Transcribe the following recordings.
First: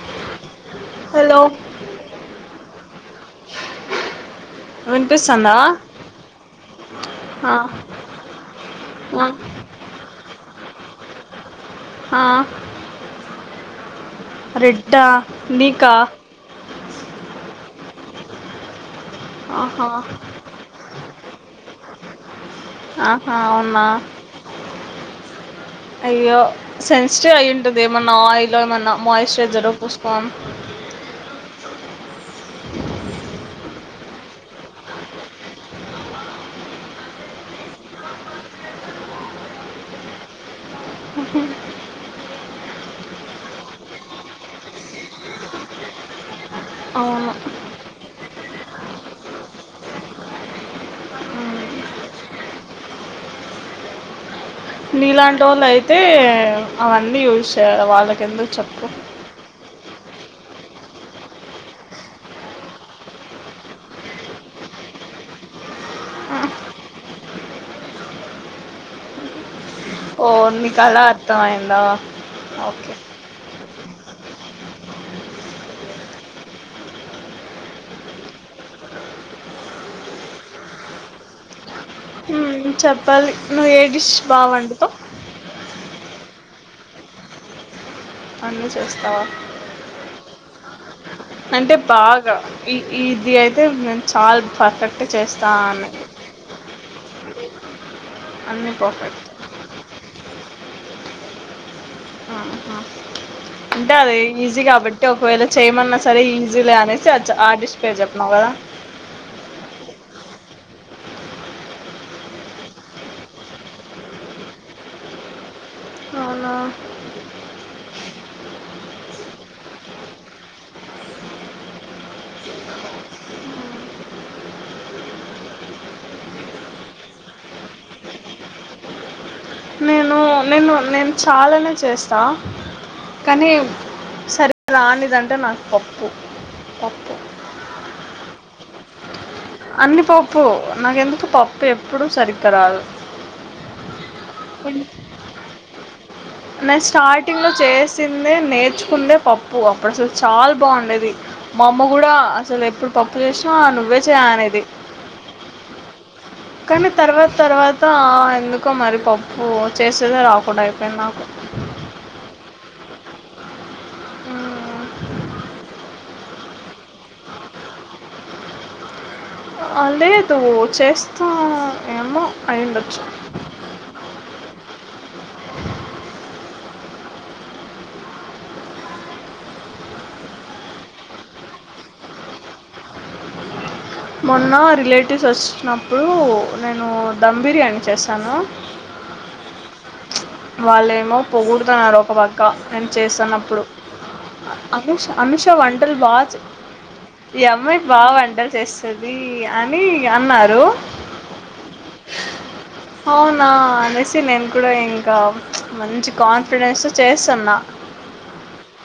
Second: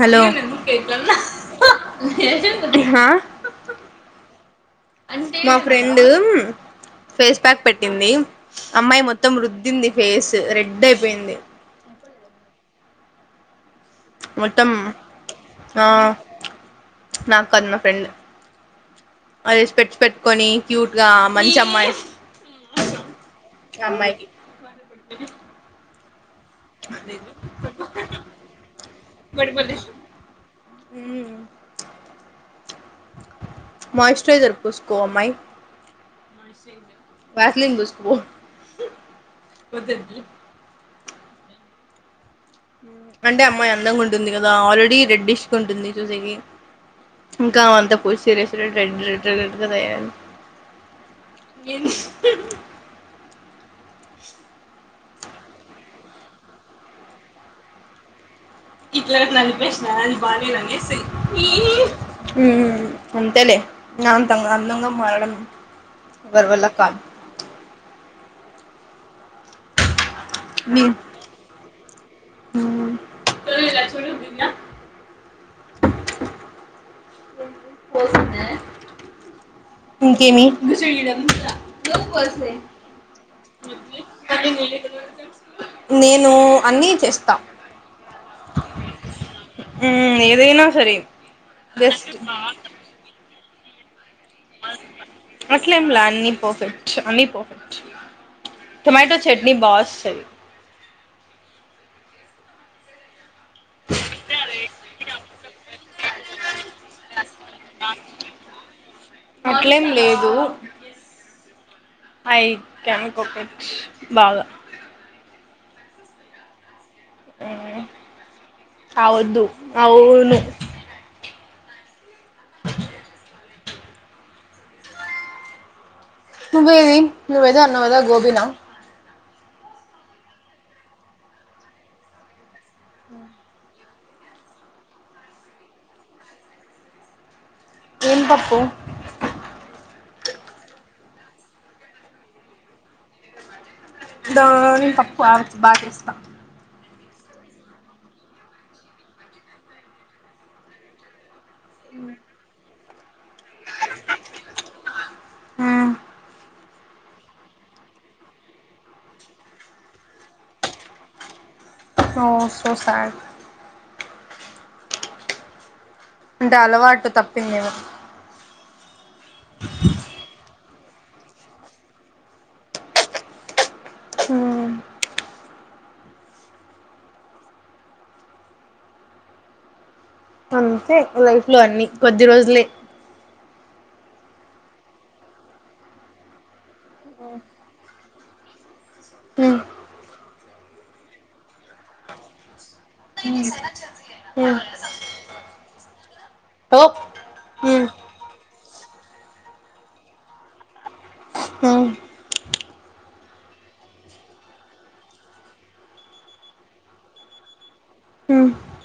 Hello hello వినిపిస్తుందా మా friend face ఆ ప్యాక్ పెట్టింది అమ్మాయి ఆ మొత్తం రుద్దింది ఫేస్ రెడ్ అడ్డయిపోయింది ఆ మొత్తం రెడ్డా ఆ నీకా నాక్కాదు మా ఫ్రెండ్ అది ఆహా స్పెట్స్ పెట్టుకొని క్యూట్ గా మంచి అమ్మాయి ఆహా అవునా అమ్మాయికి అయ్యో సెన్సిటివ్ అయి ఉంటుంది ఏమన్నా ఆయిల్ ఏమన్నా మాయిశ్చరైజర్ పూసుకోం మ్మ్ మాయిశ్చరైసర్ పూసుకో అమ్మాయి వేజలిన్ పూసుకో అంటే అమ్మాయి అందంగా ఉంటుంది కదా ఆల్రెడీ రెడ్డీష్ గ ఉంటుంది చూసేకి అవును ఇంకా అంతా పూసీ రాసీ రెడ్ రెడ్ రెడ్ రెడ్ గా తయారయింది నీలాంటి వాళ్ళు అయితే అవన్నీ యూజ్ చేయాలి వాళ్ళకెందుకు చెప్పు [unintelligible] మ్ అంతలే నా అంత అందంగా మారడం ఎవ్యరివల్ల కాదు ఓహో మీ కల అర్థమయి హలో మ్ [unintelligible] పోసిందా ఇంకే మీ మ్ చెప్పాలి నువు ఏ డిష్ బా వండుతావ్ నేనూ అన్నీ చేస్తా అన్నీ చేస్తావా ఉ ఏదైనా సరే అంటే జస్ట్ బాగా ఈ ఇది అయితే [unintelligible] పర్ఫెక్ట్ చేస్తాను అట్లేంలా అన్ని పర్ఫెక్ట్ అన్ని పర్ఫెక్ట్ అన్ని టోమాటో పర్ఫెక్ట్ చట్నీ బా వస్తది ఆహ అంటే అదీ ఈజీ కాబట్టి ఒకవేళ చేయమన్న సరే ఇన్ జూలై అనేసి వచ్చా ఆర్ డిష్ పే చెప్పినావ్ కదా అట్లేం లేదు ఐ కన్ కుక్ ఇట్ బాగ అవునా అవ్వొద్దు అవ్వకూడద్ నువ్ [inaudible] నువ్వేది నువ్వేదో అన్నవ్ కదా గోబి నా నేను నేను నేన్ చాలానే చేస్తా కానీ వ్ సరే రానిదంటే నాక్ పప్పు పప్పు ఏం పప్పు అన్ని పప్పు నాకెందుకు పప్పు ఎప్పుడు సరిగ్గా రాదు పప్పు ఆ వచ్చు బా చేస్తా నేను స్టార్టింగ్ లో చేసిందే నేర్చుకుందే పప్పు అప్పుడు అసలు చాలా బాగుండేది మా అమ్మ కూడా అసలు ఎప్పుడ్ చేసినావా నువ్వే తాా అనేది కానీ తర్వాత తర్వాత ఎందుకో మరి పప్పు చేసేదే రాకుండా అయిపోయింది నాకు ఓ సో సాడ్ ఆ అంటే అలవాటు తప్పిందివరు అ లేదు చేస్తూ ఏమో అయిండొచ్చు అంతే లైఫ్ లో అన్ని కొద్ది రోజులే మొన్న రిలేటివ్స్ వచ్చినప్పుడు నేను ధమ్ బిర్యానీ చేశాను హ్మ్ వాళ్ళేమో పొగుడుతన్నారు ఒక పక్క నేను చేసాన్నప్పుడు అమిష అమిషా వంన్ టల్ బా చాయి తో ప్ ఈ అమ్మాయి బా వంట చేస్తది అని అన్నారు అవునా అనేసి నేను కూడా ఇంకా మంచి కాన్ఫిడెన్స్ చేస్తున్నా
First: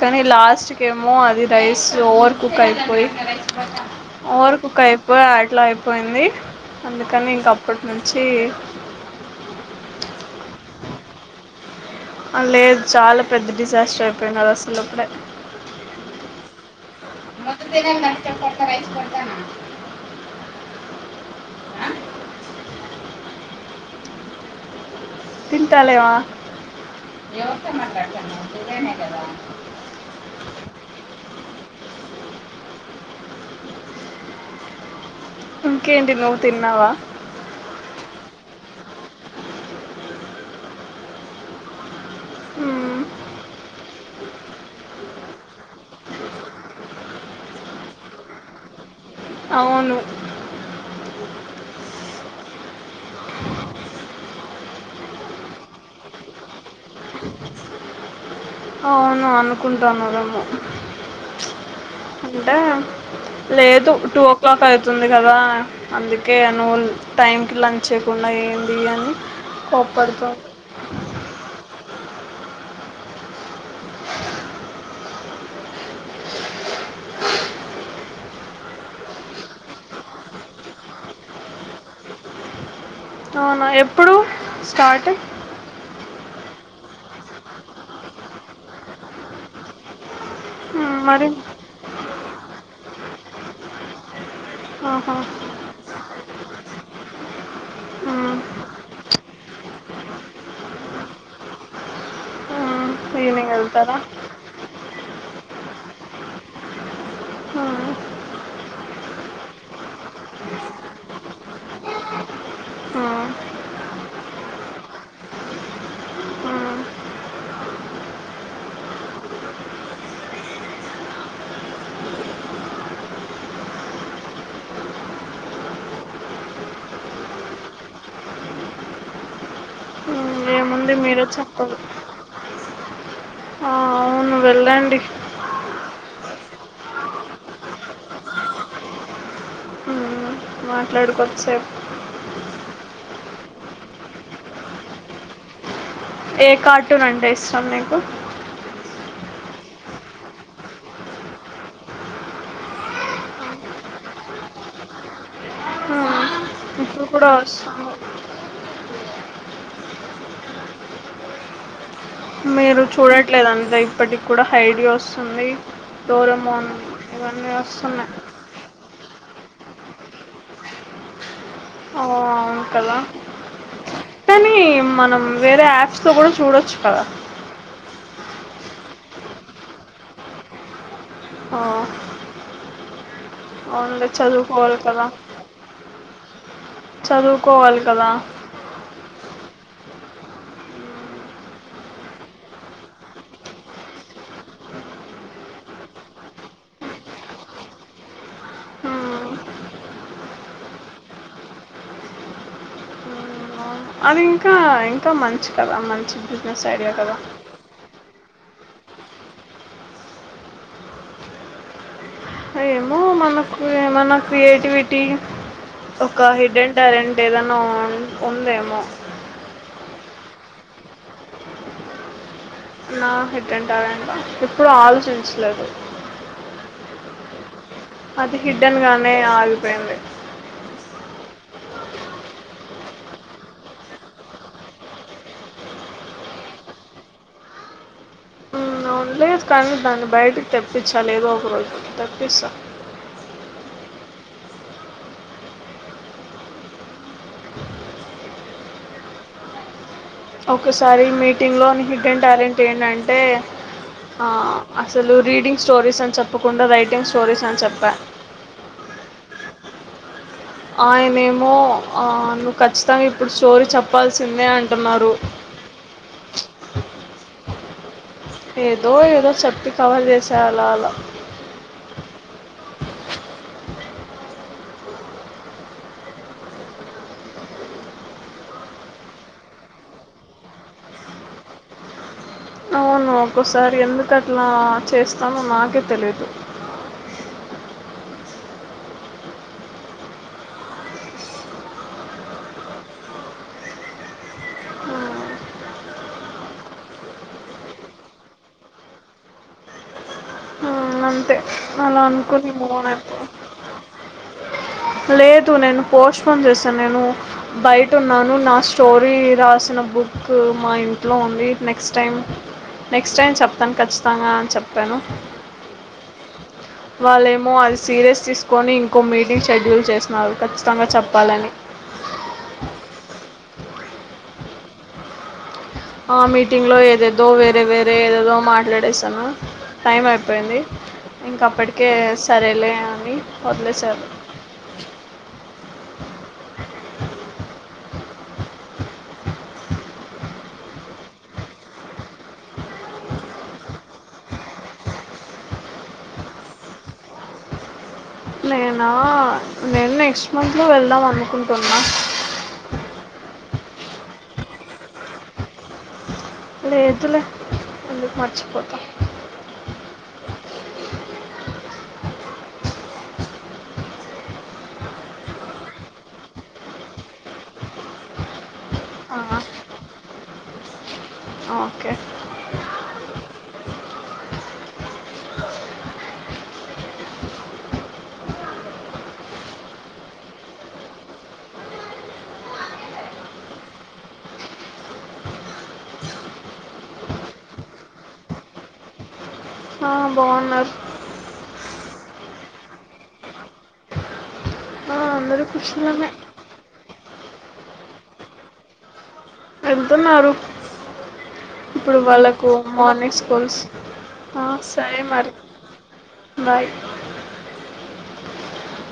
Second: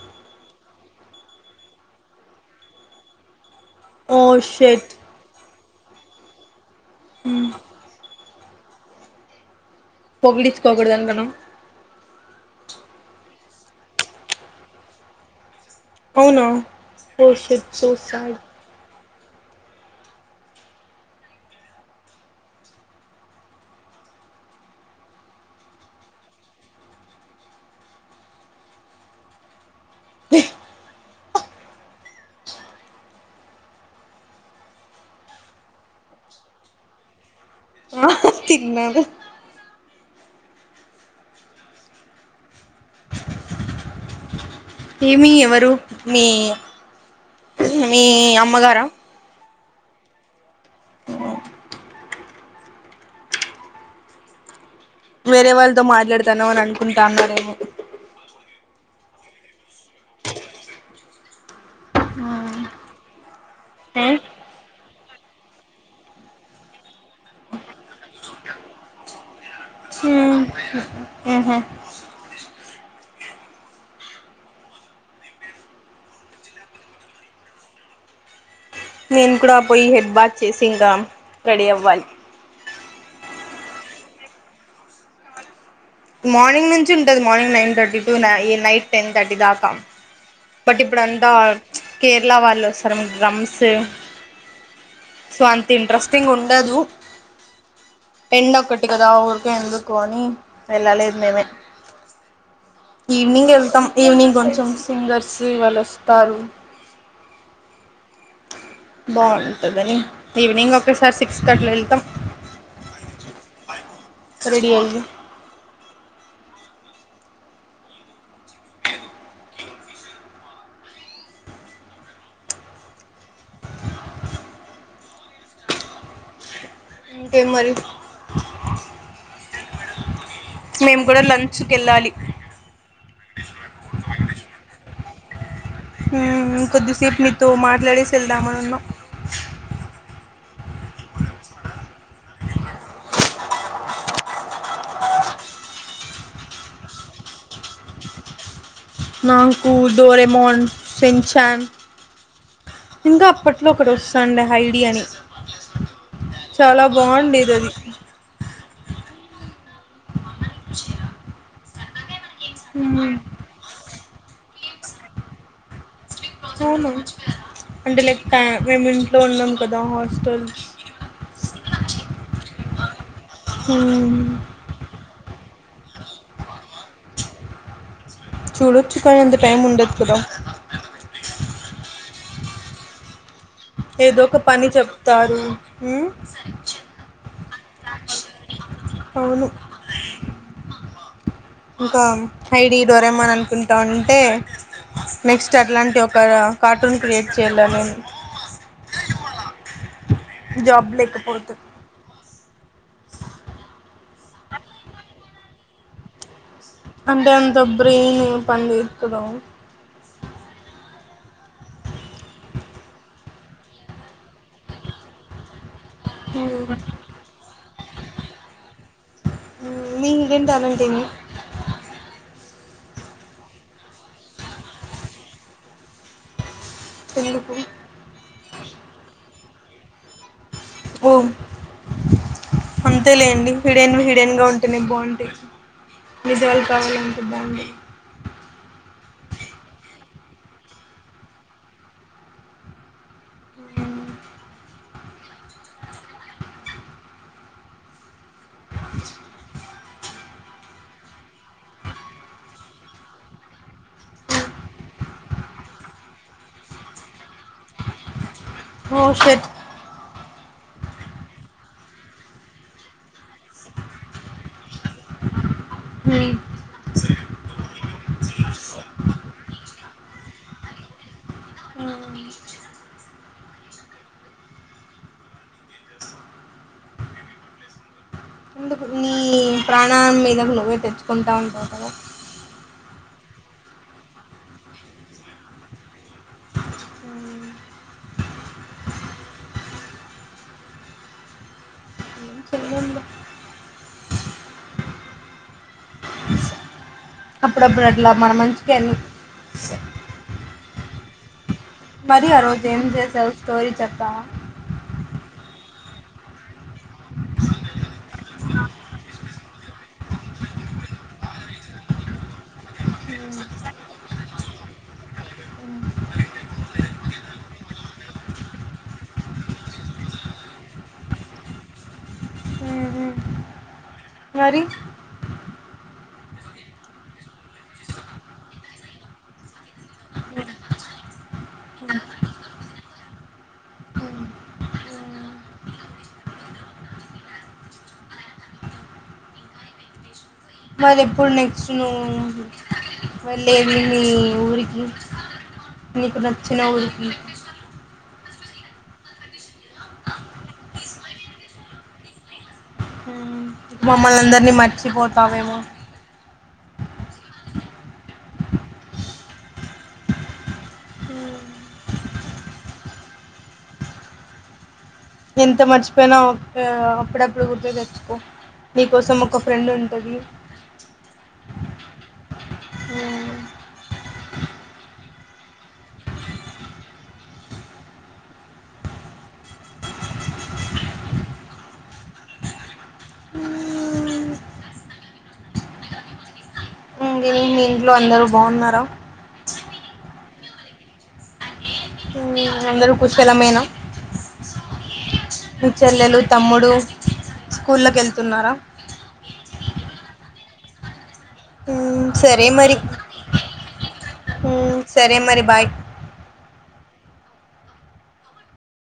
కానీ లాస్ట్కి ఏమో అది రైస్ ఓవర్ కుక్ అయిపోయి ఓ ఓవర్ కుక్ షట్ అయిపో ఆట్లాయి పోయింది అందుకని ఇంక అప్పటి నుంచి పోగుడిచ్చుకోకూడదు అనుకునం ఆ లేద్ చాలా పెద్ద డిజాస్టర్ అయిపోయిన్నారు అసలుప్పుడే అవునా పో షట్ సూసైడ్ తింటాలేవా ఇంకేంటి నువ్వు తిన్నావా తిన్నాద ఉ ఏమి ఎవరు మీ మీ అమ్మగారా అవును వేరే వాళ్ళతో మాట్లాడతానవు అని అనుకుంటా అన్నారేమో అవును అనుకుంటానరేమో అంటే లేదు టూ ఓ క్లాక్ అవుతుంది గదా అందుకే నువ్వు టైంకి లంచ్ చేయకుండా ఏంది అని కోప్పడతావు హ్మ్ ఊహూ నేను కూడా పోయి హెడ్ బాత్ చేసి రామ్ రెడీ అవ్వాలి అవునా ఎప్పుడు స్టార్ట్ మార్నింగ్ నుంచి ఉంటది మార్నింగ్ నైన్ థర్టీ టు న నైట్ టెన్ థర్టీ దాకా బట్ మ్మ్, మరి ఇప్పుడుంతా కేరళ వాళ్ళుస్తారు రామ్ స్తే ఆహా. సో అంత ఇంట్రెస్టింగ్ ఉండదు మ్మ్, ఎండ్ ఒక్కటి గదా ఎందుకోని వెళ్ళాలి మీమే మ్మ్. ఈవినింగ్ వెళ్తాం వెళ్తారా ఈవినింగ్ కొంచెం సింగర్స్ శీవల్ ఇస్తారు మ్మ్, బాగుంటదని ఈవినింగ్ ఒకేసారి సిక్స్ కాట్ల వెళ్తాం మ్మ్, రెడీ అయి మ్మ్, దే మరి మ్మ్. ఏముంది మేము కూడా మీరే లంచ్కి చెప్పదు వెళ్ళాలి ఆ అవును వెళ్ళండి ఉ ఇన్ కొద్దిసేపు మీతో మాట్ రెడీ చేల్డమన్నా మ్మ్, మాట్లాడుకోవచ్చేపు ఏ కార్టూనంటే ఇష్టం నీకు నాకు డోరెమోన్ సెంచాన్ ఇంకా అప్పట్లో ఒకటి వస్తుండే ఐడి అని ఆ, చాలా ఇప్పుడు కూడా బాగుండేది అది వస్తుంది మీరు చూడట్లేదు అంతా ఇప్పటికి కూడా ఐడియా వస్తుంది డోరమోన్ అవునా ఇవన్నీ అంటే వస్తున్నాయి లైక్ మేము ఇంట్లో ఉన్నాం పెద్ద వర్స్ ఓ అవును కదా కానీ మనం వేరే యాప్స్ తో గూడా చూడొచ్చు కదా చూడొచ్చు కానీ అంత టైం ఉండదు కదా ఆ, అవునులే ఏదో ఒక పని చదువుకోవాలి కదా చెప్తారు ఉ కోల్ కదా ఇంకా ఐడి డోరామాన్ అనుకుంటా ఉంటే నెక్స్ట్ అట్లాంటి ఒక కార్టూన్ క్రియేట్ చెయ్యాల నేను ఉమ్, జాబ్ లేకపోదు అది ఇంకా ఇంకా మంచి కదా మంచి బిజినెస్ ఐడియా కదా అంటే అంత బ్రెయిన్ పని చేత్తుదా ఏమో మనకు ఏమోనా క్రియేటివిటీ ఒక ఉమ్ హిడెన్ టాలెంట్ ఏదన్నా ఉందేమో టిని నా హిడెన్ టాలెంటా ఎప్పుడు ఆలోచించలేదు ఎందుకు అది హిడ్డన్గానే ఆల్ పొయింది ఓ అన్ తె లేండి హిడెన్ హిడెన్గా ఉంటేనే బావుంటాయి నిసెవాలు కావాలి అంటే బా [inaudible] ఉమ్ అవునులే కానీ దాన్ని బయటికి తెప్పిచ్చాలి ఏదో ఒక రోజుకి తెప్పిస్తా ఉ అ [inaudible] ఒకసారి మీటింగ్ లో నీ హిడెన్ టాలెంట్ ఏంటంటే ఆ అసలు రీడింగ్ స్టోరీస్ అని చెప్పకుండా రైటింగ్ స్టోరీస్ అని చెప్పా ఓ షట్ ఆయనేమో ఆ నువ్వు ఖచ్చితంగా ఇప్పుడు స్టోరీ చెప్పాల్సిందే అన్ టున్నారు ఉమ్ [inaudible] ఏదో ఏదో చెప్పి కవర్ చేస్ టే అలా అలా అవు ఎందుకు నీ ప్రాణాం మీదకు నువ్వే తెచ్చుకుంటా ఉంటావు కదా అవును ఒక్కోసారి ఎందుకట్లా చేస్తానో నాకే తెలీదు ఉమ్ [inaudible] చెల్లేందో ఆ అప్పుడప్పుడు అట్లా మన మంచికే అన్నీ ఆ అంతే అలా ఆ అనుకుని రోజు మూ ఏం ఆన్ అయిపో చేసావు స్టోరీ చెప్తావా లేదు నేను పోస్ట్ పోన్ చేస్ తా నేను బయటున్నాను నా స్టోరీ రాసిన బుక్ మా ఇంట్లో ఉంది నెక్స్ట్ టైం నెక్స్ట్ టైం చెప్తాను ఖచ్చితంగా అని చెప్పాను [inaudible] వాళ్ళేమో అది సీరియస్ తీసుకొని ఇంకో మీటింగ్ షెడ్యూల్ చేసినారు ఖచ్చితంగా చెప్పాలని ఊహూ మరి ఆ మీటింగ్ లో ఏదేదో వేరే వేరే ఏదేదో మాట్లాడేసాను. టైం అయిపోయింది. ఇంకప్పటికే సరేలే అని వదిలేసారు. [inaudible] మరి ఎప్పుడు నెక్స్ట్ నువ్వు వెళ్ళేది. నీ ఊరికి నీకు నచ్చిన ఊరికి. నేనా నేను నెక్స్ట్ మంత్ లో వెళ్దాం అనుకుంటున్నా. మమ్మల్ందరినీ మర్చ్ లేదులే ఎందుకు మర్చిపోతా [inaudible] ఎంత మర్చ్ పోయినా అప్పుడప్పుడు. గుర్తుతెచ్చుకో నీకోసం ఆ, ఒక ఫ్రెండ్ ఉంటది. ఓకే [inaudible] ఆ ఉహ్ మీర్ మీ ఇంట్లో అందరు బాగున్నార. ఆ బాగున్నార్ అందరుూ కూషాళ్లమేనా ఆ, అందరూ మీ కుషలమే చెల్లెలు, తమ్ముడు స్కూల్లోకి ఎళ్తున్నారా ఎల్తోన్నారు ఇప్పుడు సరే వాళ్ళకు మరి మార్నింగ్ స్కూల్స్ ఆ సరే మరి బాయ్